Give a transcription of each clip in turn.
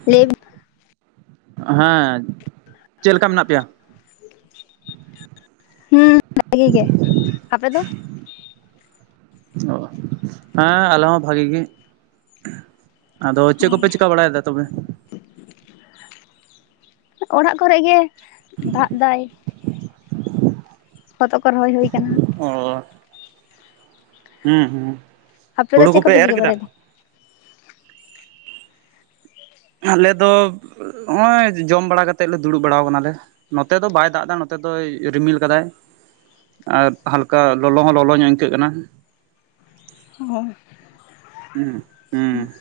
[unintelligible] ᱦᱮᱸ, ᱪᱮᱫ ᱞᱮᱠᱟ ᱢᱮᱱᱟᱜ ᱯᱮᱭᱟ? ᱦᱩᱸ ᱵᱷᱟᱜᱮ ᱜᱮ ᱾ ᱟᱯᱮ ᱫᱚ? ᱦᱮᱸ ᱟᱞᱮ ᱦᱚᱸ ᱵᱷᱟᱜᱮ ᱜᱮ ᱾ ᱟᱫᱚ ᱪᱮᱫ ᱠᱚᱯᱮ ᱪᱮᱠᱟ ᱵᱟᱲᱟᱭ ᱫᱟ ᱛᱚᱵᱮ? ᱚᱲᱟᱜ ᱠᱚᱨᱮᱜ ᱜᱮ, ᱫᱟᱜ ᱫᱟᱭ ᱾ ᱦᱚᱛᱚᱜ ᱠᱚ ᱨᱚᱦᱚᱭ ᱦᱳᱭ ᱠᱟᱱᱟ ᱾ ᱚ ᱦᱩᱸ ᱦᱩᱸ, ᱟᱯᱮ ᱫᱚ ᱦᱩᱲᱩ ᱪᱮᱫ ᱠᱚᱯᱮ ᱮᱨ ᱪᱤᱠᱟᱹ ᱠᱮᱫᱟ? ᱵᱟᱲᱟᱭᱮᱫᱟ ᱟᱞᱮ ᱫᱚ ᱦᱚᱜᱼᱚᱭ ᱡᱚᱢ ᱵᱟᱲᱟ ᱠᱟᱛᱮᱫ ᱞᱮ ᱫᱩᱲᱩᱵ ᱵᱟᱲᱟ ᱠᱟᱱᱟ ᱞᱮ ᱾ ᱱᱚᱛᱮ ᱫᱚ ᱵᱟᱭ ᱫᱟᱜ ᱫᱟ ᱱᱚᱛᱮ ᱫᱚᱭ ᱨᱤᱢᱤᱞ ᱠᱟᱫᱟᱭ ᱾ ᱟᱨ ᱦᱟᱞᱠᱟ ᱞᱚᱞᱚ ᱦᱚᱸ ᱞᱚᱞᱚ ᱧᱚᱜ ᱟᱹᱠᱟᱹᱜ ᱠᱟᱱᱟ ᱾ ᱚ ᱾ ᱦᱩᱸ, ᱦᱩᱸ ᱾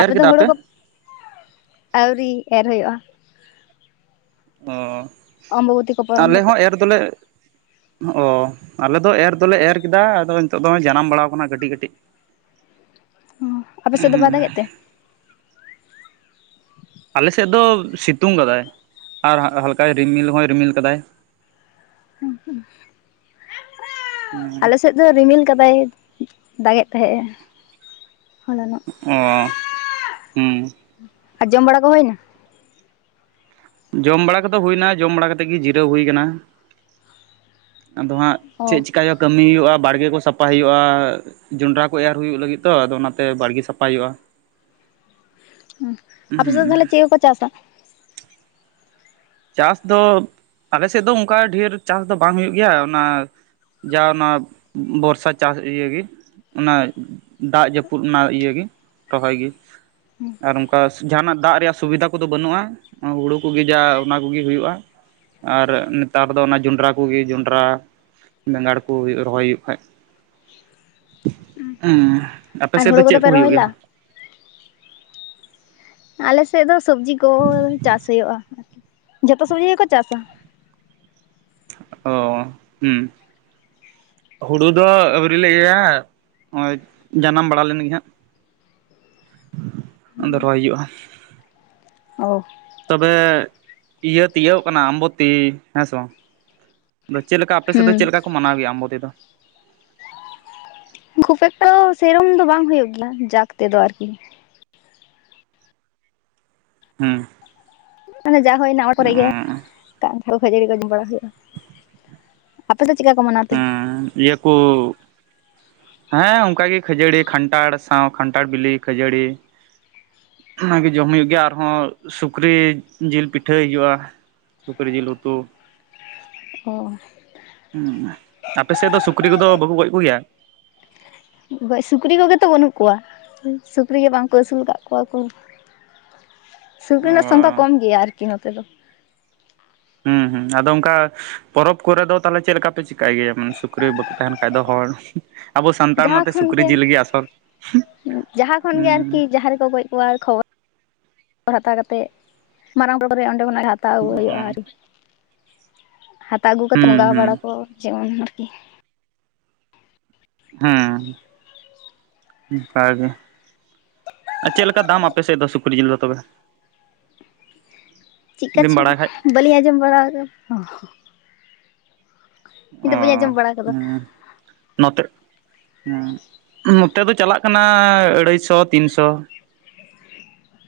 ᱟᱯᱮ ᱫᱚ ᱦᱩᱲᱩ ᱠᱚ, ᱟᱹᱣᱨᱤ ᱮᱨ ᱦᱩᱭᱩᱜᱼᱟ ᱾ ᱚ, ᱚᱢᱵᱚᱵᱚᱛᱤ ᱠᱚ ᱯᱟᱨᱚᱢ ᱟᱞᱮ ᱠᱟᱛᱮᱜ ᱦᱚᱸ ᱮᱨ ᱫᱚᱞᱮ ᱚ, ᱟᱞᱮ ᱫᱚ ᱮᱨ ᱫᱚᱞᱮ ᱮᱨ ᱠᱮᱫᱟ ᱟᱫᱚ ᱱᱤᱛᱚᱜ ᱫᱚ ᱡᱟᱱᱟᱢ ᱵᱟᱲᱟ ᱠᱟᱱᱟ ᱠᱟᱹᱴᱤᱡ ᱠᱟᱹᱴᱤᱡ ᱾ ᱚ, ᱟᱯᱮ ᱥᱮᱫ ᱫᱚ ᱵᱟᱭ ᱫᱟᱜᱮᱫ ᱛᱮ? ᱟᱞᱮᱥᱮᱫ ᱫᱚ ᱥᱤᱛᱩᱝ ᱠᱟᱫᱟᱭ, ᱟᱨ ᱦᱟᱞᱠᱟᱭ ᱨᱤᱢᱤᱞ ᱦᱚᱭ ᱨᱤᱢᱤᱞ ᱠᱟᱫᱟᱭ ᱾ [unintelligible] ᱟᱞᱮ ᱥᱮᱫ ᱫᱚ ᱨᱤᱢᱤᱞ ᱠᱟᱫᱟᱭ, ᱫᱟᱜ ᱮᱫ ᱛᱟᱦᱮᱸᱜᱼᱮ ᱦᱚᱞᱟᱱᱚᱜ ᱾ ᱚ, ᱦᱩᱸ ᱾ ᱟᱨ ᱡᱚᱢ ᱵᱟᱲᱟ ᱠᱚ ᱦᱩᱭᱱᱟ? ᱡᱚᱢ ᱵᱟᱲᱟ ᱠᱚᱫᱚ ᱦᱩᱭᱱᱟ, ᱡᱚᱢ ᱵᱟᱲᱟ ᱠᱟᱛᱮᱫ ᱜᱮ ᱡᱤᱨᱟᱹᱣ ᱦᱩᱭ ᱠᱟᱱᱟ ᱾ ᱟᱫᱚ ᱦᱟᱸᱜ ᱚ ᱪᱮᱫ ᱪᱤᱠᱟᱭ ᱠᱟᱹᱢᱤ ᱦᱩᱭᱩᱜᱼᱟ ᱵᱟᱲᱜᱮ ᱠᱚ ᱥᱟᱯᱟᱭ ᱦᱩᱭᱩᱜᱼᱟ ᱾ ᱡᱚᱱᱰᱨᱟ ᱠᱚ ᱮᱨ ᱦᱩᱭᱩᱜ ᱞᱟᱹᱜᱤᱫ ᱛᱚ ᱟᱫᱚ ᱚᱱᱟ ᱛᱮ ᱵᱟᱲᱜᱮ ᱥᱟᱯᱷᱟᱭ ᱦᱩᱭᱩᱜᱼᱟ ᱾ ᱟᱯᱮ ᱥᱮᱫ ᱛᱟᱦᱞᱮ ᱪᱮᱫ ᱠᱚ ᱠᱚ ᱪᱟᱥᱟ? ᱪᱟᱥ ᱫᱚ, ᱟᱞᱮᱥᱮᱫ ᱫᱚ ᱚᱱᱠᱟ ᱰᱷᱮᱨ ᱪᱟᱥ ᱫᱚ ᱵᱟᱝ ᱦᱩᱭᱩᱜ ᱜᱮᱭᱟ ᱚᱱᱟ ᱡᱟ ᱚᱱᱟ ᱵᱚᱨᱥᱟ ᱪᱟᱥ ᱤᱭᱟᱹᱜᱤ ᱚᱱᱟ ᱫᱟᱜ ᱡᱟᱹᱯᱩᱫ ᱚᱱᱟ ᱤᱭᱟᱹ ᱜᱤ ᱨᱚᱦᱚᱭ ᱜᱤ ᱟᱨ ᱚᱱᱠᱟ ᱡᱟᱦᱟᱱᱟᱜ ᱫᱟᱜ ᱨᱮᱭᱟᱜ ᱥᱩᱵᱤᱫᱷᱟ ᱠᱚᱫᱚ ᱵᱟᱹᱱᱩᱜᱼᱟ, ᱦᱩᱲᱩ ᱠᱚᱜᱮ ᱡᱟ ᱚᱱᱟ ᱠᱚᱜᱮ ᱦᱩᱭᱩᱜᱼᱟ ᱾ ᱟᱨ ᱱᱮᱛᱟᱨ ᱫᱚ ᱚᱱᱟ ᱡᱚᱸᱰᱨᱟ ᱠᱚᱜᱮ, ᱡᱚᱸᱰᱨᱟ ᱵᱮᱸᱜᱟᱲ ᱠᱚ ᱦᱩᱭᱩᱜ ᱨᱚᱦᱚᱭ ᱦᱩᱭᱩᱜ ᱠᱷᱟᱡ ᱾ ᱮᱸ ᱟᱯᱮ ᱟᱨ ᱥᱮᱫ ᱫᱚ ᱦᱳᱲᱳ ᱪᱮᱜ ᱠᱚᱫᱚ ᱠᱚ ᱯᱮ ᱦᱩᱭᱩᱜ ᱨᱚᱦᱚᱭ ᱜᱮᱭᱟ? ᱞᱟᱜᱼᱟ ᱟᱞᱮ ᱥᱮᱫ ᱫᱚ ᱥᱚᱵᱽᱡᱤ ᱠᱚ ᱪᱟᱥ ᱦᱩᱭᱩᱜᱼᱟ ᱟᱨᱠᱤ ᱡᱷᱚᱛᱚ ᱥᱚᱵᱡᱤ ᱜᱮᱠᱚ ᱪᱟᱥᱟ ᱾ ᱚ ᱦᱩᱸ, ᱦᱩᱲᱩ ᱫᱚ ᱟᱹᱣᱨᱤ ᱞᱮ ᱤᱭᱟᱹᱭᱟ ᱚᱭᱮᱡ ᱡᱟᱱᱟᱢ ᱵᱟᱲᱟ ᱞᱮᱱ ᱜᱮ ᱦᱟᱸᱜ, ᱟᱫᱚ ᱨᱚᱦᱚᱭ ᱦᱩᱭᱩᱜᱼᱟ ᱾ ᱚ ᱾ ᱛᱚᱵᱮ ᱤᱭᱟᱹ ᱛᱤᱭᱟᱹᱜ ᱠᱟᱱᱟ ᱟᱢᱵᱚᱛᱤ ᱦᱮᱸᱥᱮ ᱵᱟᱝ? ᱟᱫᱚ ᱪᱮᱜ ᱞᱮᱠᱟ ᱟᱯᱮ ᱥᱮᱫ ᱫᱚ ᱦᱩᱸ ᱪᱮᱜ ᱞᱮᱠᱟ ᱢᱟᱱᱟᱣ ᱜᱮᱭᱟ ᱟᱢᱵᱚᱛᱤ ᱫᱚ? ᱠᱷᱩᱵ ᱮᱠᱴᱟ ᱥᱮᱨᱚᱢ ᱫᱚ ᱵᱟᱝ ᱦᱩᱭᱩᱜ ᱜᱮᱭᱟ, ᱡᱟᱠ ᱛᱮᱫᱚ ᱟᱨᱠᱤ ᱾ ᱦᱩᱸ ᱾ ᱢᱟᱱᱮ ᱡᱟ ᱦᱩᱭᱱᱟ ᱚᱱᱟ ᱠᱚᱨᱮ ᱜᱮ ᱠᱟᱱᱴᱷᱟᱲ ᱠᱷᱟᱹᱡᱟᱹᱲᱤ ᱠᱚ ᱡᱚᱢ ᱵᱟᱲᱟ ᱦᱩᱭᱩᱜᱼᱟ ᱾ ᱟᱯᱮ ᱫᱚ ᱪᱤᱠᱟ ᱠᱚ ᱢᱟᱱᱟᱣᱟ? ᱦᱮᱸ ᱤᱭᱟᱹ ᱠᱩ ᱦᱮᱸ ᱚᱱᱠᱟ ᱜᱮ ᱠᱷᱟᱹᱡᱟᱹᱲᱤ, ᱠᱷᱟᱱᱴᱷᱟᱲ ᱥᱟᱶ ᱠᱷᱟᱱᱴᱷᱟᱲ, ᱵᱤᱞᱤ ᱠᱷᱟᱹᱡᱟᱹᱲᱤ᱾ ᱚᱱᱟᱜᱮ ᱡᱚᱢ ᱦᱩᱭᱩᱜ ᱜᱮᱭᱟ, ᱟᱨᱦᱚᱸ ᱥᱩᱠᱨᱤ ᱡᱤᱞ ᱯᱤᱴᱷᱟᱹᱭ ᱦᱩᱭᱩᱜᱼᱟ᱾ ᱥᱩᱠᱨᱤ ᱡᱤᱞ ᱩᱛᱩ, ᱚ, ᱦᱩᱸ, ᱟᱯᱮ ᱥᱮᱫ ᱫᱚ ᱥᱩᱠᱨᱤ ᱠᱚᱫᱚ ᱵᱟᱠᱚ ᱜᱚᱡ ᱠᱚᱜᱮᱭᱟ? ᱜᱚᱡ, ‌ᱥᱩᱠᱨᱤ ᱠᱚᱜᱮ ᱛᱚ ᱵᱟᱹᱱᱩᱜ ᱠᱚᱣᱟ ᱥᱩᱠᱨᱤ ᱜᱮ ᱵᱟᱝ ᱠᱚ ᱟᱹᱥᱩᱞ ᱠᱟᱜ ᱠᱚᱣᱟ ᱠᱚ᱾ ᱥᱩᱠᱨᱤ ᱚ ᱨᱮᱱᱟᱜ ᱥᱚᱝᱠᱷᱟ ᱠᱚᱢ ᱜᱮᱭᱟ ᱟᱨᱠᱤ ᱱᱚᱛᱮ ᱫᱚ᱾ ᱦᱩᱸ ᱦᱩᱸ ᱟᱫᱚ ᱚᱱᱠᱟ ᱯᱚᱨᱚᱵᱽ ᱠᱚᱨᱮ ᱫᱚ ᱛᱟᱦᱚᱞᱮ ᱪᱮᱫ ᱞᱮᱠᱟ ᱯᱮ ᱪᱤᱠᱟᱭ ᱜᱮᱭᱟ ᱥᱩᱠᱨᱤ ᱵᱟᱠᱩ ᱛᱟᱦᱮᱸᱱ ᱠᱷᱟᱡ ᱫᱚ ᱦᱚᱲ ᱟᱵᱚ ᱥᱟᱱᱛᱟᱲ ᱡᱟᱦᱟᱸ ᱢᱚᱛᱮ ᱠᱷᱚᱱ ᱥᱩᱠᱨᱤ ᱡᱤᱞ ᱜᱮ ᱟᱥᱚᱞ ᱡᱟᱦᱟᱸ ᱠᱷᱚᱱ ᱜᱮ ᱟᱨᱠᱤ [unintelligible] ᱡᱟᱦᱟᱸ ᱨᱮᱠᱚ ᱜᱚᱡ ᱠᱚᱣᱟ, ᱠᱷᱚᱵᱚᱨ ᱦᱟᱛᱟᱣ ᱠᱟᱛᱮᱫ ᱢᱟᱨᱟᱝ ᱯᱚᱨᱚᱵ ᱚᱸᱰᱮ ᱠᱷᱚᱱᱟᱜ ᱜᱮ ᱦᱟ ᱦᱟᱛᱟᱣ ᱟᱹᱜᱩ ᱦᱩᱭᱩᱜᱼᱟ ᱟᱨᱠᱤ, ᱦᱟᱛᱟᱣ ᱟᱹᱜᱩ ᱠᱟᱛᱮ ᱵᱚᱸᱜᱟ ᱦᱩᱸ ᱵᱟᱲᱟ ᱠᱚ ᱡᱮᱢᱚᱱ ᱟᱨᱠᱤ᱾ ᱦᱩᱸ, ᱚᱱᱠᱟᱜ ᱜᱮ᱾ ᱟᱨ ᱪᱮᱫ ᱞᱮᱠᱟ ᱫᱟᱢ ᱟᱯᱮ ᱥᱮᱫ ᱫᱚ ᱥᱩᱠᱨᱤ ᱡᱤᱞ ᱫᱚ ᱛᱚᱵᱮ? ᱡᱩᱫᱤᱢ ᱪᱮᱫᱠᱟᱪᱚ ᱵᱟᱲᱟᱭ ᱠᱷᱟᱡ ᱵᱟᱹᱞᱤᱧ ᱟᱸᱡᱚᱢ ᱵᱟᱲᱟ ᱠᱟᱫᱟ᱾ ᱚ ᱫᱚ ᱵᱟᱹᱧ ᱟᱸᱡᱚᱢ ᱵᱟᱲᱟ ᱟᱠᱟᱫᱟ ᱦᱩᱸ ᱱᱚᱛᱮᱜ, ᱦᱩᱸ ᱱᱚᱛᱮ ᱫᱚ ᱪᱟᱞᱟᱜ ᱠᱟᱱᱟ ᱟᱹᱲᱟᱹᱭ ᱥᱚ ᱛᱤᱱ ᱥᱚ᱾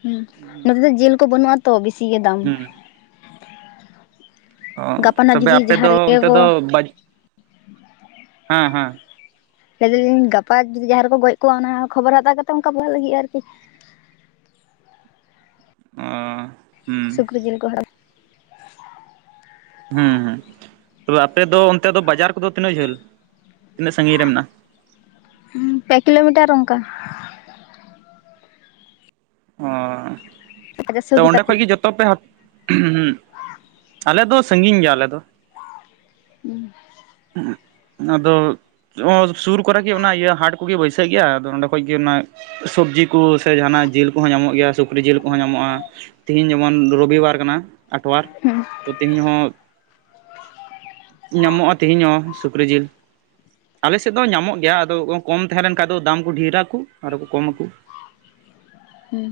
ᱦᱩᱸ ᱱᱚᱛᱮ ᱫᱚ ᱡᱤᱞ ᱠᱚ ᱵᱟᱹᱱᱩᱜᱼᱟ ᱛᱚ ᱵᱮᱥᱤ ᱜᱮ ᱫᱟᱢ᱾ ᱦᱩᱸ ᱚ, ᱜᱟᱯᱟᱱᱟᱜ ᱛᱚᱵᱮ ᱡᱩᱫᱤ ᱟᱯᱮ ᱫᱚ ᱡᱟᱦᱟᱸ ᱨᱮᱜᱮ ᱚᱱᱛᱮ ᱫᱚ ᱠᱚ ᱵᱟ ᱦᱮᱸ ᱦᱮᱸ᱾ ᱞᱟᱹᱭ ᱫᱟᱞᱤᱧ ᱜᱟᱯᱟ ᱡᱩᱫᱤ ᱡᱟᱦᱟᱸ ᱨᱮᱠᱚ ᱜᱚᱡ ᱠᱚᱜᱼᱟ ᱚᱱᱟ ᱠᱷᱚᱵᱚᱨ ᱦᱟᱛᱟᱣ ᱠᱟᱛᱮᱫ ᱚᱱᱠᱟ [unintelligible] ᱞᱟᱹᱜᱤᱫᱼᱟ ᱟᱨᱠᱤ᱾ ᱚᱸᱻ ᱥᱩᱠᱨᱤ ᱡᱤᱞ ᱠᱚ [unintelligible] ᱦᱩᱸ ᱦᱩᱸ, ᱛᱚᱵᱮ ᱟᱯᱮ ᱫᱚ ᱚᱱᱛᱮ ᱫᱚ ᱵᱟᱡᱟᱨ ᱠᱚᱫᱚ ᱛᱤᱱᱟᱹᱜ ᱡᱷᱟᱹᱞ, ᱛᱤᱱᱟᱹᱜ ᱥᱟᱺᱜᱤᱧ ᱨᱮ ᱢᱮᱱᱟᱜᱼᱟ᱾ ᱯᱮ ᱠᱤᱞᱳᱢᱤᱴᱟᱨ ᱚᱝᱠᱟ᱾ ᱚᱸ, ᱛᱚ ᱯᱚᱪᱟᱥᱥᱚ ᱚᱸᱰᱮ ᱛᱟᱯᱮ ᱠᱷᱚᱡ ᱜᱮ ᱡᱚ ᱛᱚ ᱯᱮ, [unintelligible] ᱟᱞᱮ ᱫᱚ ᱥᱟᱺᱜᱤᱧ ᱜᱮᱭᱟᱞᱮ ᱟᱞᱮ ᱫᱚ᱾ ᱦᱩᱸ ᱦᱩᱸ ᱟᱫᱚ [unintelligible] ᱥᱩᱨ ᱠᱚᱨᱮ ᱜᱮ ᱚᱱᱟ ᱤᱭᱟᱹ ᱦᱟᱴ ᱠᱚᱜᱮ ᱵᱟᱹᱭᱥᱟᱹᱜ ᱜᱮᱭᱟ ᱟᱫᱚ ᱚᱸᱰᱮ ᱠᱷᱚᱡ ᱜᱮ ᱚᱱᱟ ᱥᱚᱵᱽᱡᱤ ᱠᱚ ᱥᱮ ᱡᱟᱦᱟᱸᱱᱟᱜ ᱡᱤᱞ ᱠᱚᱦᱚᱸ ᱧᱟᱢᱚᱜ ᱜᱮᱭᱟ ᱥᱩᱠᱨᱤ ᱡᱤᱞ ᱠᱚᱦᱚᱸ ᱧᱟᱢᱚᱜᱼᱟ᱾ ᱛᱤᱦᱤᱧ ᱡᱮᱢᱚᱱ ᱨᱚᱵᱤ ᱵᱟᱨ ᱠᱟᱱᱟ᱾ ᱟᱴᱷᱣᱟᱨ, ᱛᱚ ᱛᱮᱦᱮᱧ ᱦᱚᱸ ᱧᱟᱢᱚᱜᱼᱟ᱾ ᱛᱮᱦᱮᱧ ᱦᱚᱸ ᱥᱩᱠᱨᱤ ᱡᱤᱞ ᱟᱞᱮ ᱥᱮᱫ ᱫᱚ ᱧᱟᱢᱚᱜ ᱜᱮᱭᱟ ᱟᱫᱚ ᱠᱚᱢ ᱛᱟᱦᱮᱸ ᱞᱮᱱ ᱠᱷᱟᱱ ᱫᱚ ᱫᱟᱢ ᱠᱚ ᱰᱷᱮᱨᱟᱠᱚ ᱟᱨᱦᱚᱸ ᱠᱚ ᱠᱚᱢ ᱟᱠᱚ᱾ ᱦᱩᱸ,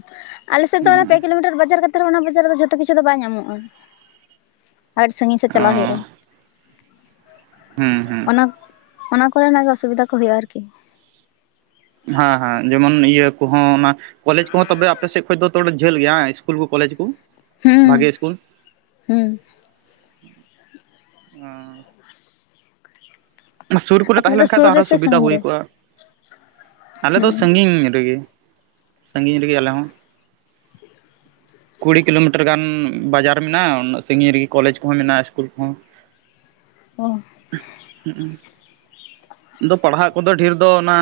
ᱟᱞᱮ ᱥᱮᱫ ᱫᱚ ᱚᱱᱟ ᱯᱮ ᱠᱤᱞᱳᱢᱤᱴᱟᱨ ᱵᱟᱡᱟᱨ ᱛᱟᱣ ᱨᱮᱦᱚᱸ ᱚᱱᱟ ᱵᱟᱡᱟᱨ ᱨᱮᱫᱚ ᱡᱷᱚᱛᱚ ᱠᱤᱪᱷᱩ ᱫᱚ ᱵᱟᱭ ᱧᱟᱢᱚᱜᱼᱟ᱾ ᱟᱹᱰᱤ ᱥᱟᱺᱜᱤᱧ ᱥᱮᱫ ᱚ ᱪᱟᱞᱟᱜ ᱦᱩᱭᱩᱜᱼᱟ᱾ ᱦᱩᱸ ᱦᱩᱸ ᱚᱱᱟ, ᱚᱱᱟ ᱠᱚ ᱨᱮᱱᱟᱜ ᱜᱮ ᱚᱥᱩᱵᱤᱫᱟ ᱠᱚ ᱦᱩᱭᱩᱜᱼᱟ ᱟᱨᱠᱤ ᱦᱮᱸ ᱦᱮᱸ, ᱡᱮᱢᱚᱱ ᱤᱭᱟᱹ ᱠᱚᱦᱚᱸ ᱚᱱᱟ ᱠᱚᱞᱮᱡᱽ ᱠᱚᱦᱚᱸ ᱛᱚᱵᱮ ᱟᱯᱮ ᱥᱮᱫ ᱠᱷᱚᱡ ᱫᱚ ᱛᱚᱲᱟ ᱡᱷᱟᱹᱞ ᱜᱮᱭᱟ ᱥᱠᱩᱞ ᱠᱚᱞᱮᱡᱽ ᱠᱚ? ᱦᱩᱸ ᱜᱮ ᱥᱠᱩᱞ᱾ ᱦᱩᱸ᱾ ᱚᱱᱟ ᱥᱩᱨ ᱠᱚᱨᱮ ᱟᱯᱮ ᱛᱟᱦᱮᱸ ᱥᱮᱫ ᱞᱮᱱ ᱠᱷᱟᱡ ᱫᱚ ᱥᱩᱨ ᱨᱮ ᱟᱨᱦᱚᱸ ᱥᱮ ᱥᱩᱵᱤᱫᱷᱟ ᱥᱟᱺᱜᱤᱧ ᱦᱩᱭ ᱨᱮ ᱠᱚᱜᱼᱟ ᱟᱞᱮ ᱫᱚ ᱦᱩᱸ ᱥᱟᱺᱜᱤᱧ ᱨᱮᱜᱮ᱾ᱥᱟᱺᱜᱤᱧ ᱨᱮᱜᱮ ᱟᱞᱮ ᱦᱚᱸ [inaudible] ᱠᱩᱲᱤ ᱠᱤᱞᱳᱢᱤᱴᱟᱨ ᱜᱟᱱ ᱵᱟᱡᱟᱨ ᱢᱮᱱᱟᱜᱼᱟ, ᱩᱱᱟᱹᱜ ᱥᱟᱺᱜᱤᱧ ᱨᱮᱜᱮ ᱠᱚᱞᱮᱡᱽ ᱠᱚᱦᱚᱸ ᱢᱮᱱᱟᱜᱼᱟ ᱤᱥᱠᱩᱞ ᱠᱚᱦᱚᱸ ᱚ ᱦᱩᱜ-ᱩ, ᱟᱫᱚ ᱯᱟᱲᱦᱟᱜ ᱠᱚᱫᱚ ᱰᱷᱮᱨ ᱫᱚ ᱚᱱᱟ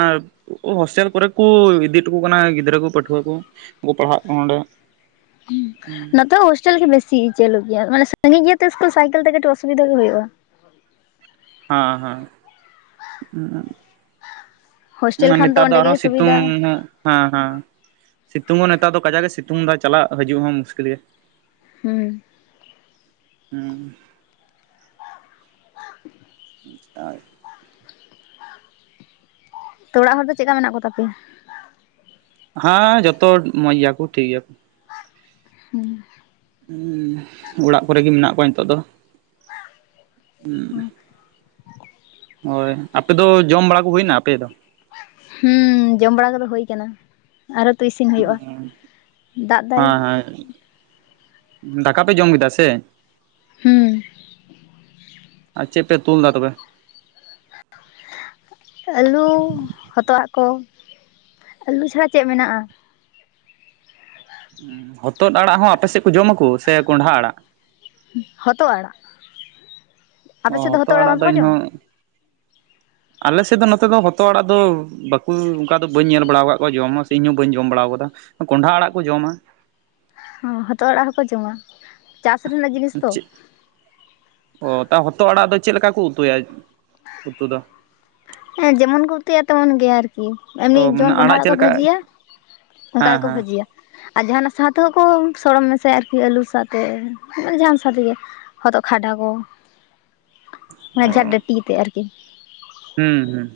ᱦᱳᱥᱴᱮᱞ ᱠᱚᱨᱮ ᱠᱚ ᱤᱫᱤ ᱦᱚᱴᱚ ᱠᱟᱱᱟ ᱜᱤᱫᱽᱨᱟᱹ ᱠᱚ ᱯᱟᱹᱴᱷᱩᱣᱟᱹ ᱠᱚ, ᱩᱱᱠᱩ ᱯᱟᱲᱦᱟᱜ ᱠᱟᱱᱟ ᱚᱸᱰᱮ [inaudible] ᱫᱚ ᱦᱳᱥᱴᱮᱞ ᱜᱮ ᱵᱮᱥᱤ ᱪᱟᱹᱞᱩ ᱜᱮᱭᱟ᱾ ᱢᱟᱱᱮ ᱥᱟᱺᱜᱤᱧ ᱜᱮ ᱥᱤᱥᱠᱩᱞ, ᱥᱟᱭᱠᱮᱞ ᱛᱮ ᱠᱟᱹᱴᱤᱡ ᱚᱥᱩᱵᱤᱫᱟ ᱦᱚ ᱦᱩᱭᱩᱜᱼᱟ᱾ ᱦᱮᱸ ᱦᱮᱸ ᱦᱳᱥᱴᱮᱞ ᱠᱷᱟᱱ ᱱᱮᱛᱟᱨ ᱫᱚ ᱚᱸᱰᱮ ᱜᱮ ᱟᱨᱦᱚᱸ ᱥᱤᱛᱩᱝ᱾ ᱥᱩᱵᱤᱫᱟ ᱦᱮᱸ ᱦᱮᱸ᱾ ᱥᱤᱛᱩᱝ ᱦᱚᱸ ᱱᱮᱛᱟᱨ ᱫᱚ ᱠᱟᱡᱟᱠ ᱜᱮ ᱥᱤᱛᱩᱝ ᱮᱫᱟ᱾ ᱪᱟᱞᱟᱜ ᱦᱤᱡᱩᱜ ᱦᱚᱸ ᱢᱩᱥᱠᱤᱞ ᱜᱮ᱾ ᱦᱩᱸ ᱦᱮᱸ [inaudible] ᱟᱨ ᱛᱚ ᱚᱲᱟᱜ ᱦᱚᱲ ᱫᱚ ᱪᱮᱫ ᱞᱮᱠᱟ ᱢᱮᱱᱟᱜ ᱠᱚ ᱛᱟᱯᱮᱭᱟ? ᱦᱮᱸ ᱡᱚᱛᱚ ᱢᱚᱸᱡᱽ ᱜᱮᱭᱟ ᱠᱚ ᱴᱷᱤᱠ ᱜᱮᱭᱟ ᱠᱚ᱾ ᱦᱩᱸ ᱦᱮᱸ ᱚᱲᱟᱜ ᱠᱚᱨᱮ ᱜᱮ ᱢᱮᱱᱟᱜ ᱠᱚᱣᱟ ᱱᱤᱛᱚᱜ ᱫᱚ᱾ ᱦᱳᱭ ᱟᱯᱮ ᱫᱚ ᱡᱚᱢ ᱵᱟᱲᱟ ᱠᱚ ᱦᱩᱭᱱᱟ ᱟᱯᱮ ᱫᱚ? ᱦᱩᱸ ᱡᱚᱢ ᱵᱟᱲᱟ ᱠᱚᱫᱚ ᱦᱳᱭ ᱠᱟᱱᱟ ᱟᱨᱚ ᱛᱚ ᱤᱥᱤᱱ ᱦᱳᱭᱳᱜᱼᱟ᱾ ᱫᱟᱜ ᱫᱟᱭ ᱦᱮᱸ ᱫᱟᱠᱟ ᱯᱮ ᱡᱚᱢ ᱠᱮᱫᱟ ᱥᱮ? ᱦᱩᱸ ᱟᱨ ᱪᱮᱜ ᱯᱮ ᱩᱛᱩ ᱞᱮᱫᱟ ᱛᱚᱵᱮ? ᱟᱹᱞᱩ ᱦᱚᱛᱚᱜ ᱟᱲᱟᱜ ᱠᱚ᱾ ᱟᱹᱞᱩ ᱪᱷᱟᱲᱟ ᱪᱮᱜ ᱢᱮᱱᱟᱜᱼᱟ? ᱦᱚᱛᱚᱫ ᱟᱲᱟᱜ ᱦᱚᱸ ᱟᱯᱮᱥᱮᱜ ᱠᱚ ᱡᱚᱢᱟ ᱠᱚ ᱥᱮ ᱠᱚᱸᱰᱷᱟ ᱟᱲᱟᱜ? ᱦᱚᱛᱚᱜ ᱟᱲᱟᱜ᱾ ᱚ ᱟᱯᱮ ᱥᱮᱫ ᱫᱚ ᱦᱚᱛᱚᱫ ᱦᱚᱛᱚᱜ ᱟᱲᱟᱜ ᱵᱟᱝ ᱠᱚ ᱡᱚᱢᱟ? ᱤᱧᱦᱚᱸ ᱟᱞᱮ ᱥᱮᱫ ᱫᱚ ᱱᱚᱛᱮ ᱫᱚ ᱦᱚᱛᱚᱜ ᱟᱲᱟᱜ ᱫᱚ ᱵᱟᱠᱚ ᱚᱝᱠᱟ ᱫᱚ ᱵᱟᱹᱧ ᱧᱮᱞ ᱵᱟᱲᱟᱣ ᱠᱟᱜ ᱠᱚᱣᱟ᱾ ᱡᱚᱢ ᱦᱚᱸ ᱥᱮ ᱤᱧ ᱦᱚᱸ ᱵᱟᱹᱧ ᱡᱚᱢ ᱵᱟᱲᱟᱣ ᱠᱟᱫᱟ᱾ ᱠᱚᱸᱰᱷᱟ ᱟᱲᱟᱜ ᱠᱚ ᱡᱚᱢᱟ᱾ ᱦᱚᱸ ᱦᱚᱛᱚᱜ ᱚᱲᱟᱜ ᱦᱚᱸᱠᱚ ᱡᱚᱢᱟ᱾ ᱪᱟᱥ ᱨᱮᱱᱟᱜ ᱡᱤᱱᱤᱥ ᱛᱚ᱾ ᱪᱮᱫ ᱚ ᱦᱚᱛᱚᱜ ᱟᱲᱟᱜ ᱫᱚ ᱪᱮᱫ ᱞᱮᱠᱟ ᱠᱚ ᱩᱛᱩᱭᱟ ᱩᱛᱩ ᱫᱚ? ᱦᱮᱸ ᱡᱮᱢᱚᱱ ᱠᱚ ᱩᱛᱩᱭᱟ ᱛᱮᱢᱚᱱ ᱜᱮ ᱟᱹᱨᱠᱤ᱾ ᱮᱢᱱᱤ ᱚ ᱢᱟᱱᱮ ᱡᱮᱢᱚᱱ ᱠᱚᱸᱰᱷᱟ ᱟᱲᱟᱜ ᱟᱲᱟᱝ ᱪᱮᱫ ᱠᱚ ᱞᱮᱠᱟ ᱵᱷᱟᱹᱡᱤᱭᱟ ᱚᱝᱠᱟ ᱦᱮᱸ ᱜᱮᱠᱚ ᱦᱮᱸ ᱵᱷᱟᱹᱡᱤᱭᱼᱟ᱾ ᱟᱨ ᱡᱟᱦᱟᱱᱟᱜ ᱥᱟᱶ ᱛᱮᱦᱚᱸ ᱠᱚ ᱥᱚᱲᱚᱢ ᱢᱮᱥᱟᱭᱼᱟ ᱟᱨᱠᱤ᱾ ᱟᱹᱞᱩ ᱥᱟᱶᱛᱮ ᱢᱟᱱᱮ ᱡᱟᱦᱟᱱ ᱥᱟᱶ ᱛᱮᱜᱮ᱾ ᱦᱚᱛᱚᱜ ᱠᱷᱟᱰᱟ ᱠᱚ᱾ ᱚ ᱢᱟᱱᱮ ᱡᱟ ᱰᱟᱹᱴᱤ ᱛᱮᱜ ᱟᱨᱠᱤ᱾ ᱦᱩᱸ ᱦᱩᱸ᱾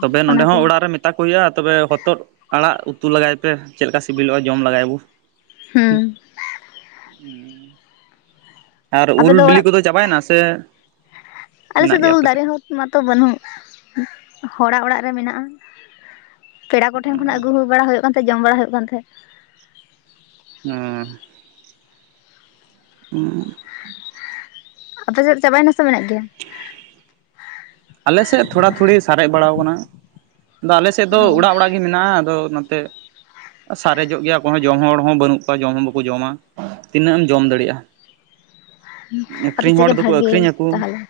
ᱛᱚᱵᱮ ᱚᱱᱟ ᱱᱚᱸᱰᱮ ᱠᱚ ᱦᱚᱸ ᱚᱲᱟᱜ ᱨᱮ ᱢᱮ ᱢᱮᱛᱟ ᱠᱚ ᱦᱩᱭᱩᱜᱼᱟ, ᱛᱚᱵᱮ ᱦᱚᱛᱚᱫ ᱟᱲᱟᱜ ᱩᱛᱩ ᱞᱟᱜᱟᱭ ᱯᱮ ᱪᱮᱫ ᱞᱮᱠᱟ ᱥᱤᱵᱤᱞᱚᱜᱼᱟ? ᱡᱚᱢ ᱞᱟᱜᱟᱭ ᱵᱚ᱾ ᱦᱩᱸ᱾ ᱟᱨ ᱟᱯᱮ ᱩᱞ ᱫᱚ ᱵᱤᱞᱤ ᱚᱲᱟᱜ ᱠᱚᱫᱚ ᱪᱟᱵᱟᱭᱮᱱᱟ ᱥᱮ ᱢᱮᱱᱟᱜ ᱟᱞᱮᱥᱮᱫ ᱫᱚ ᱜᱮᱭᱟ ᱩᱞ ᱟᱯᱮ ᱫᱟᱨᱮ ᱥᱮᱫ? ᱦᱚᱸ ᱢᱟᱛᱚ ᱵᱟᱹᱱᱩᱜ᱾ ᱦᱚᱲᱟᱜ ᱚᱲᱟᱜ ᱨᱮ ᱢᱮᱱᱟᱜᱼᱟ᱾ ᱯᱮᱲᱟ ᱠᱚᱴᱷᱮᱱ ᱠᱷᱚᱱᱟᱜ ᱟᱹᱜᱩ ᱦᱩ ᱵᱟᱲᱟ ᱦᱳᱭᱳᱜ ᱠᱟᱱ ᱛᱟᱦᱮᱸᱜ᱾ ᱡᱚᱢ ᱵᱟᱲᱟ ᱦᱳᱭᱳᱜ ᱠᱟᱱ ᱛᱟᱦᱮᱸᱫ᱾ ᱦᱩᱸ ᱦᱩᱸ ᱟᱯᱮ ᱥᱮᱫ ᱪᱟᱵᱟᱭ ᱮᱱᱟ ᱥᱮ ᱢᱮᱱᱟᱜ ᱜᱮᱭᱟᱻ [inaudible] ᱟᱞᱮᱥᱮᱫ ᱛᱷᱚᱲᱟ ᱛᱷᱩᱲᱤ ᱥᱟᱨᱮᱡ ᱵᱟᱲᱟᱣ ᱠᱟᱱᱟ᱾ ᱟᱫᱚ ᱟᱞᱮ ᱥᱮᱫ ᱫᱚ ᱚ ᱚᱲᱟᱜ ᱚᱲᱟᱜ ᱢᱮᱱᱟᱜᱼᱟ, ᱟᱫᱚ ᱱᱚᱛᱮ ᱥᱟᱨᱮᱡᱚᱜ ᱜᱮᱭᱟ᱾ ᱟᱠᱚᱭ ᱦᱚᱸ ᱡᱚᱢ ᱦᱚᱲ ᱦᱚᱸ ᱵᱟᱹᱱᱩᱜ ᱠᱚᱣᱟ᱾ ᱡᱚᱢ ᱦᱚᱸ ᱵᱟᱠᱚ ᱡᱚᱢᱟ ᱛᱤᱱᱟᱹᱜ ᱮᱢ ᱡᱚᱢ ᱫᱟᱲᱮᱜᱼᱟ? ᱟᱯᱮ ᱥᱮᱜ ᱜᱮ ᱫᱚᱠᱚ ᱵᱷᱟᱹᱜᱮ ᱛᱟᱦᱚᱞᱮ᱾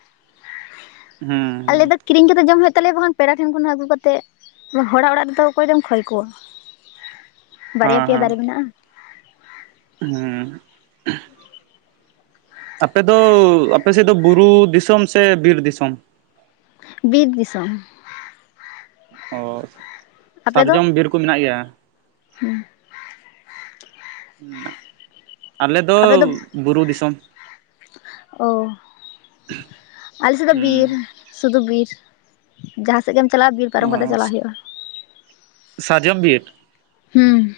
ᱦᱩᱸ ᱟᱞᱮ ᱦᱩᱸ ᱫᱚ ᱠᱤᱨᱤᱧ ᱠᱟᱛᱮᱜ ᱡᱚᱢ ᱦᱳᱭᱳᱜ ᱛᱟᱞᱮᱭᱟ, ᱵᱟᱝᱠᱷᱟᱱ ᱯᱮᱲᱟ ᱴᱷᱮᱱ ᱠᱷᱚᱱ ᱦᱚᱸ ᱟᱹᱜᱩ ᱠᱟᱛᱮᱜ ᱦᱚᱲᱟᱜ ᱚᱲᱟᱜ ᱨᱮ ᱫᱚ ᱚᱠᱚᱭ ᱫᱚᱢ ᱠᱷᱚᱭ ᱠᱚᱣᱟ᱾ ᱵᱟᱨᱭᱟ ᱦᱮᱸ ᱦᱮᱸ ᱯᱮᱭᱟ ᱫᱟᱨᱮ ᱢᱮᱱᱟᱜᱼᱟ᱾ ᱦᱮᱸ ᱟᱯᱮ ᱫᱚ ᱟᱯᱮ ᱥᱮᱫ ᱫᱚ ᱵᱩᱨᱩ ᱫᱤᱥᱚᱢ ᱥᱮ ᱵᱤᱨ ᱫᱤᱥᱚᱢ? ᱵᱤᱨ ᱫᱤᱥᱚᱢ᱾ ᱚ ᱟᱯᱮ ᱫᱚ ᱥᱟᱨᱡᱚᱢ ᱵᱤᱨ ᱠᱩᱢᱮᱱᱟᱜ ᱜᱮᱭᱟ ᱩᱸᱱᱟᱜ ᱟᱞᱮ ᱫᱚ ᱵᱩᱨᱩ ᱫᱤᱥᱚᱢ ᱚ ᱟᱞᱮ ᱥᱮᱜ ᱫᱚ ᱦᱩᱸ ᱵᱤᱨᱤ ᱥᱩᱫᱷᱩ ᱵᱤᱨ ᱡᱟᱦᱟᱸ ᱥᱮᱜ ᱜᱮᱢ ᱪᱟᱞᱟᱜᱼᱟ ᱵᱤᱨ ᱚ ᱯᱟᱨᱚᱢ ᱠᱟᱛᱮ ᱪᱟᱞᱟᱶ ᱦᱳᱭᱳᱜᱼᱟ ᱥᱟᱨᱡᱚᱢ ᱵᱤᱨ ᱦᱩᱸ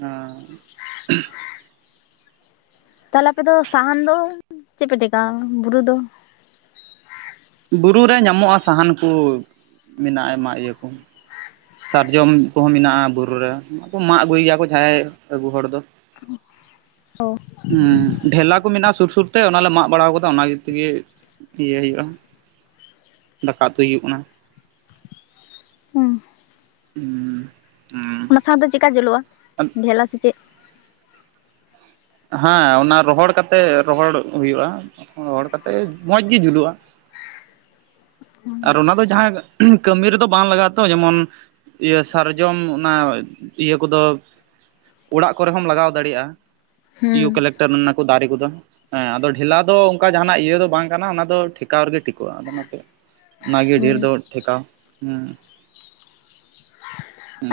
ᱚᱸ ᱛᱟᱦᱚᱞᱮ ᱟᱯᱮ ᱫᱚ ᱥᱟᱦᱟᱱ ᱫᱚ ᱪᱮᱫᱯᱮ ᱴᱮᱠᱟᱣᱟ ᱵᱩᱨᱩ ᱫᱚ ᱵᱩᱨᱩ ᱨᱮ ᱧᱟᱢᱚᱜᱼᱟ ᱥᱟᱦᱟᱱ ᱠᱩ ᱢᱮᱱᱟᱜᱼᱟ ᱟᱭᱢᱟ ᱤᱭᱟᱹ ᱠᱚ ᱥᱟᱨᱡᱚᱢ ᱠᱚᱦᱚᱸ ᱢᱮᱱᱟᱜᱼᱟ ᱵᱩᱨᱩ ᱨᱮ ᱢᱟᱜ ᱟᱹᱜᱩᱭ ᱜᱮᱭᱟ ᱠᱚ ᱡᱟᱦᱟᱸᱭ ᱟᱹᱜᱩ ᱦᱚᱲ ᱫᱚ ᱚᱸ ᱦᱩᱸ, ᱰᱷᱮᱞᱟ ᱠᱚ ᱢᱮᱱᱟᱜᱼᱟ ᱥᱩᱨ ᱥᱩᱨᱛᱮ ᱚᱱᱟ ᱞᱮ ᱢᱟᱜ ᱵᱟᱲᱟ ᱠᱟᱣᱫᱟ ᱚᱱᱟ ᱜᱤᱛᱮᱜᱮ ᱤᱭᱟᱹ ᱦᱩᱭᱩᱜᱼᱟ ᱾ ᱫᱟᱠᱟ ᱩᱛᱩᱭ ᱦᱩᱭᱩᱜ ᱠᱟᱱᱟ᱾ ᱦᱩᱸ ᱩᱸ ᱚᱱᱟ ᱥᱟᱦᱟ ᱫᱚ ᱪᱮᱠᱟ ᱡᱳᱞᱚᱜᱼᱟ ᱾ᱰᱷᱮᱞᱟ ᱥᱮ ᱪᱮᱜ? ᱦᱮᱸ ᱚᱱᱟ ᱨᱚᱦᱚᱲ ᱠᱟᱛᱮ ᱨᱚᱦᱚᱲ ᱦᱩᱭᱩᱜᱼᱟ᱾ ᱨᱚᱦᱚᱲ ᱠᱟᱛᱮᱜ ᱢᱚᱸᱡᱽ ᱜᱮ ᱡᱩᱞᱩᱜᱼᱟ᱾ ᱟᱨ ᱚᱱᱟ ᱫᱚ ᱡᱟᱦᱟᱸ ᱠᱟᱹᱢᱤ ᱨᱮᱫᱚ ᱵᱟᱝ ᱞᱟᱜᱟᱜᱼᱟ ᱛᱚ ᱾ ᱡᱮᱢᱚᱱ ᱤᱭᱟᱹ ᱥᱟᱨᱡᱚᱢ ᱚᱱᱟ ᱤᱭᱟᱹ ᱠᱚᱫᱚ ᱚᱲᱟᱜ ᱠᱚᱨᱮ ᱦᱚᱸᱢ ᱞᱟᱜᱟᱣ ᱫᱟᱲᱮᱭᱟᱜᱼᱟ᱾ ᱦᱩᱸ ᱤᱭᱩ ᱠᱟᱞᱮᱠᱴᱟᱨ ᱚᱱᱟ ᱫᱟᱨᱮ ᱠᱚᱫᱚ᱾ ᱦᱮᱸ ᱟᱫᱚ ᱰᱷᱮᱞᱟ ᱫᱚ ᱚᱱᱠᱟ ᱡᱟᱦᱱᱟᱜ ᱤᱭᱟᱹ ᱫᱚ ᱵᱟᱝ ᱠᱟᱱᱟ᱾ ᱚᱱᱟ ᱫᱚ ᱴᱷᱮᱠᱟᱣ ᱨᱮᱜᱮ ᱴᱷᱤᱠᱚᱜᱼᱟ ᱾ᱟᱫᱚ ᱚᱱᱟᱛᱮ ᱚᱱᱟᱜᱮ ᱦᱩᱸ ᱰᱷᱮᱨ ᱫᱚ ᱴᱷᱮᱠᱟᱣ ᱦᱩᱸ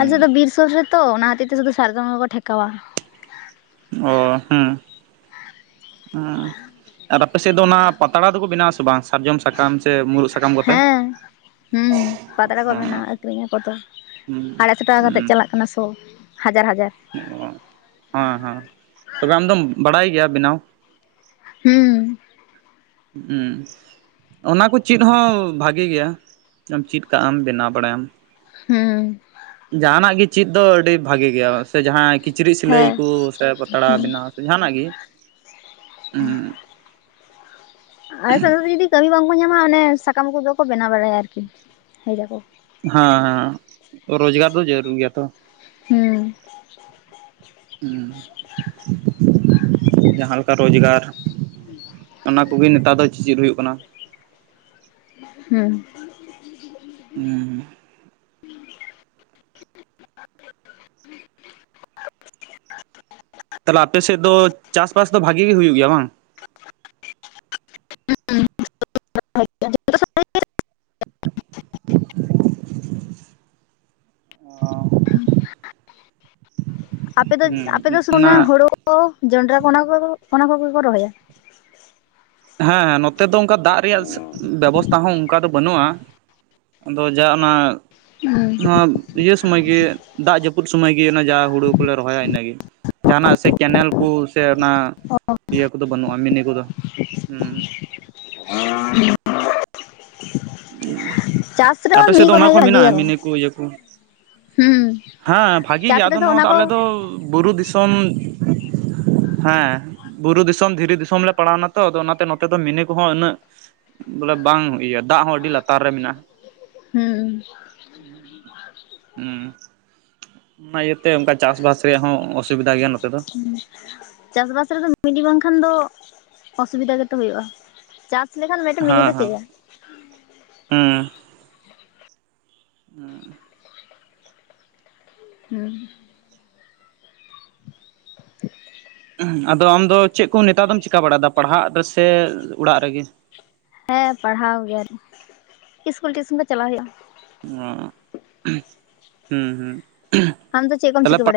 ᱟᱞᱮ ᱥᱮᱫ ᱫᱚ ᱵᱤᱨ ᱥᱳᱨ ᱨᱮ ᱛᱚ ᱾ ᱚᱱᱟ ᱦᱟᱛᱤᱨ ᱛᱮ ᱥᱩᱫᱩ ᱥᱟᱨᱡᱚᱢ ᱜᱮᱠᱚ ᱴᱷᱮᱠᱟᱣᱼᱟ᱾ ᱚ ᱦᱩᱸ ᱦᱩᱸ ᱟᱨ ᱟᱯᱮ ᱥᱮᱫ ᱫᱚ ᱚᱱᱟ ᱯᱟᱛᱲᱟ ᱫᱚᱠᱚ ᱵᱮᱱᱟ ᱟᱥᱮ ᱵᱟᱝ, ᱥᱟᱨᱡᱚᱢ ᱥᱟᱠᱟᱢ ᱥᱮ ᱢᱩᱨᱩᱫ ᱥᱟᱠᱟᱢ ᱠᱚᱛᱮ ᱦᱮᱸ ᱦᱩᱸ ᱯᱟᱛᱲᱟ ᱠᱚ ᱵᱮᱱᱟᱜᱼᱟ᱾ ᱦᱮᱸ ᱟᱠᱷᱨᱤᱧ ᱟᱠᱚ ᱛᱚ᱾ ᱟᱲᱟᱭ ᱥᱚ ᱴᱟᱠᱟ ᱠᱟᱛᱮᱫ ᱦᱩᱸ ᱪᱟᱞᱟᱜ ᱠᱟᱱᱟ ᱥᱚ ᱦᱟᱡᱟᱨ ᱦᱟᱡᱟᱨ ᱚ ᱦᱮᱸ ᱦᱮᱸ ᱛᱚᱵᱮ ᱟᱢ ᱫᱚᱢ ᱵᱟᱲᱟᱭ ᱜᱮᱭᱟ ᱵᱮᱱᱟᱣ? ᱦᱩᱸ ᱦᱩᱸ ᱚᱱᱟ ᱠᱚ ᱪᱤᱫ ᱦᱚᱸ ᱵᱷᱟᱜᱮ ᱜᱮᱭᱟ ᱾ ᱪᱤᱫ ᱠᱟᱜ ᱟᱢ ᱵᱮᱱᱟᱣ ᱵᱟᱲᱟᱭ ᱟᱢ᱾ ᱦᱩᱸ ᱡᱟᱦᱟᱱᱟᱜ ᱜᱮ ᱪᱤᱫ ᱫᱚ ᱟᱹᱰᱤ ᱵᱷᱟᱜᱮ ᱜᱮᱭᱟ ᱥᱮ ᱡᱟᱦᱟᱸ ᱠᱤᱪᱨᱤᱡ ᱥᱤᱞᱟᱹᱭ ᱦᱮᱸ ᱠᱚ ᱥᱮ ᱯᱟᱛᱲᱟ ᱦᱩᱸ ᱵᱮᱱᱟᱣ ᱡᱟᱦᱟᱱᱟᱜ ᱜᱮ ᱩᱸ ᱟᱞᱮ ᱥᱮᱫ ᱫᱚ ᱡᱩᱫᱤ ᱠᱟᱹᱢᱤ ᱵᱟᱝ ᱠᱚ ᱧᱟᱢᱟ ᱚᱱᱮ ᱥᱟᱠᱟᱢ ᱠᱚᱫᱚ ᱠᱚ ᱵᱮᱱᱟᱣ ᱵᱟᱲᱟᱭᱟ ᱟᱨ ᱠᱤ ᱦᱮᱡ ᱟᱠᱚ᱾ ᱦᱮᱸ ᱦᱮᱸ ᱨᱳᱡᱜᱟᱨ ᱫᱚ ᱡᱟᱹᱨᱩᱨ ᱜᱮᱭᱟ ᱛᱚ᱾ ᱦᱩᱸ [unintelligible] ᱦᱩᱸ ᱡᱟᱦᱟᱸ ᱞᱮᱠᱟ ᱨᱳᱡᱜᱟᱨ ᱚᱱᱟ ᱠᱚᱜᱮ ᱱᱮᱛᱟᱨ ᱫᱚ ᱪᱮᱫ ᱦᱩᱭᱩᱜ ᱠᱟᱱᱟ᱾ ᱦᱩᱸ ᱦᱩᱸ ᱛᱟᱦᱚᱞᱮ ᱟᱯᱮ ᱥᱮᱫ ᱫᱚ ᱪᱟᱥᱵᱟᱥ ᱫᱚ ᱵᱷᱟᱜᱮ ᱜᱮ ᱦᱩᱭᱩᱜ ᱜᱮᱭᱟ ᱵᱟᱝ? ᱟᱪᱪᱷᱟ [unintelligible] ᱚ ᱟᱯᱮ ᱫᱚ ᱟᱯᱮᱫᱚ ᱥᱩᱱᱩᱱᱟ [inaudible] ᱦᱳᱲᱳ, ᱡᱚᱱᱰᱨᱟ, ᱠᱚ ᱚᱱᱟ ᱠᱚ, ᱚᱱᱟ ᱠᱚᱜᱮ ᱠᱚ ᱨᱚᱦᱚᱭᱟ᱾ ᱦᱮᱸ ᱱᱚᱛᱮ ᱫᱚ ᱚᱱᱠᱟ ᱫᱟᱜ ᱨᱮᱭᱟᱜ ᱵᱮᱵᱚᱥᱛᱷᱟ ᱦᱚᱸ ᱚᱱᱠᱟ ᱫᱚ ᱵᱟᱹᱱᱩᱜ-ᱟ᱾ ᱟᱫᱚ ᱡᱟ ᱚᱱᱟ ᱱᱚᱣᱟ ᱤᱭᱟᱹ ᱥᱚᱢᱚᱭ ᱜᱮ, ᱫᱟᱜ ᱡᱟᱹᱯᱩᱫ ᱥᱚᱢᱚᱭ ᱜᱮ ᱚᱱᱟ ᱡᱟ ᱦᱩᱲᱩ ᱠᱚᱞᱮ ᱨᱚᱦᱚᱭᱟ ᱤᱱᱟᱹᱜᱮ᱾ ᱡᱟᱦᱟᱱᱟᱜ ᱥᱮ ᱠᱮᱱᱮᱞ ᱠᱩ ᱥᱮ ᱚᱱᱟ ᱤᱭᱟᱹ ᱠᱚᱫᱚ ᱵᱟᱹᱱᱩᱜ-ᱟ ᱢᱤᱱᱤ ᱠᱚᱫᱚ᱾ ᱦᱩᱸ ᱪᱟᱥ ᱟᱯᱮ ᱨᱮᱦᱚᱸ ᱥᱮᱫ ᱢᱤᱫ ᱫᱚ ᱠᱚ ᱚᱱᱟ ᱠᱚᱦᱚᱸ ᱢᱮᱱᱟᱜ-ᱟ᱾ ᱵᱷᱟᱜᱮᱭᱟᱠᱚ ᱢᱤᱱᱤ ᱠᱩ ᱤᱭᱟᱹ ᱠᱩ᱾ ᱦᱩᱸ ᱦᱮᱸ ᱵᱷᱟᱜᱮ ᱪᱟᱥ ᱜᱮᱭᱟ ᱟᱫᱚ ᱨᱮᱫᱚ ᱱᱚᱣᱟ ᱚᱱᱟ ᱫᱚ ᱠᱚ ᱟᱞᱮ ᱫᱚ ᱵᱩᱨᱩ ᱫᱤᱥᱚᱢ ᱦᱮᱸ ᱵᱩᱨᱩ ᱫᱤᱥᱚᱢ, ᱫᱷᱤᱨᱤ ᱫᱤᱥᱚᱢ, ᱞᱮ ᱯᱟᱲᱟᱣᱱᱟ ᱛᱚ᱾ ᱟᱫᱚ ᱚᱱᱟᱛᱮ ᱱᱚᱛᱮ ᱫᱚ ᱢᱤᱱᱤ ᱠᱚᱦᱚᱸ ᱩᱱᱟᱹᱜ ᱵᱚᱞᱮ ᱵᱟᱝ ᱤᱭᱟᱹ, ᱫᱟᱜ ᱦᱚᱸ ᱟᱹᱰᱤ ᱞᱟᱛᱟᱨ ᱨᱮ ᱢᱮᱱᱟᱜ-ᱟ᱾ ᱦᱩᱸ ᱦᱩᱸ ᱚᱱᱟ ᱤᱭᱟᱹᱛᱮ ᱚᱱᱠᱟ ᱪᱟᱥᱵᱟᱥ ᱨᱮᱭᱟᱜ ᱦᱚᱸ ᱚᱥᱩᱵᱤᱫᱟ ᱜᱮᱭᱟ ᱱᱚᱛᱮ ᱫᱚ ᱦ [inaudible] ᱪᱟᱥᱵᱟᱥ ᱨᱮᱫᱚ ᱢᱤᱱᱤ ᱜᱮ ᱵᱟᱝᱠᱷᱟᱱ ᱫᱚ ᱚᱥᱩᱵᱤᱫᱟ ᱜᱮᱛᱚ ᱦᱳᱭᱳᱜ-ᱟ᱾ ᱪᱟᱥ ᱤᱰᱮ [inaudible] ᱠᱷᱟᱱ ᱢᱤᱫᱴᱮᱱ ᱢᱤᱱᱤ ᱫᱚ ᱪᱟᱹᱼᱟ᱾ ᱦᱩᱸ ᱦᱩ [inaudible] ᱦᱩᱸ ᱟᱫᱚ ᱟᱢᱫᱚ ᱪᱮᱫ ᱠᱚ ᱱᱮᱛᱟᱨ ᱫᱚᱢ ᱪᱮᱠᱟ ᱵᱟᱲᱟᱭᱮᱫᱟ ᱯᱟᱲᱦᱟᱜ ᱨᱮᱥᱮ ᱚᱲᱟᱜ ᱨᱮᱜᱤ ᱦᱮᱸ ᱯᱟᱲᱦᱟᱣ ᱜᱮ ᱟᱞᱤᱧ ᱤᱥᱠᱩᱞ ᱴᱤᱭᱩᱥᱚᱱ ᱫᱚ ᱪᱟᱞᱟᱣ ᱦᱳᱭᱳᱜᱼᱟ ᱚ ᱦᱩᱸ ᱦᱩᱸ ᱟᱢ ᱫᱚ ᱪᱮᱫ ᱠᱚᱢ ᱛᱟᱦᱚᱞᱮ ᱪᱤᱠᱟᱹ ᱵᱟᱲᱟ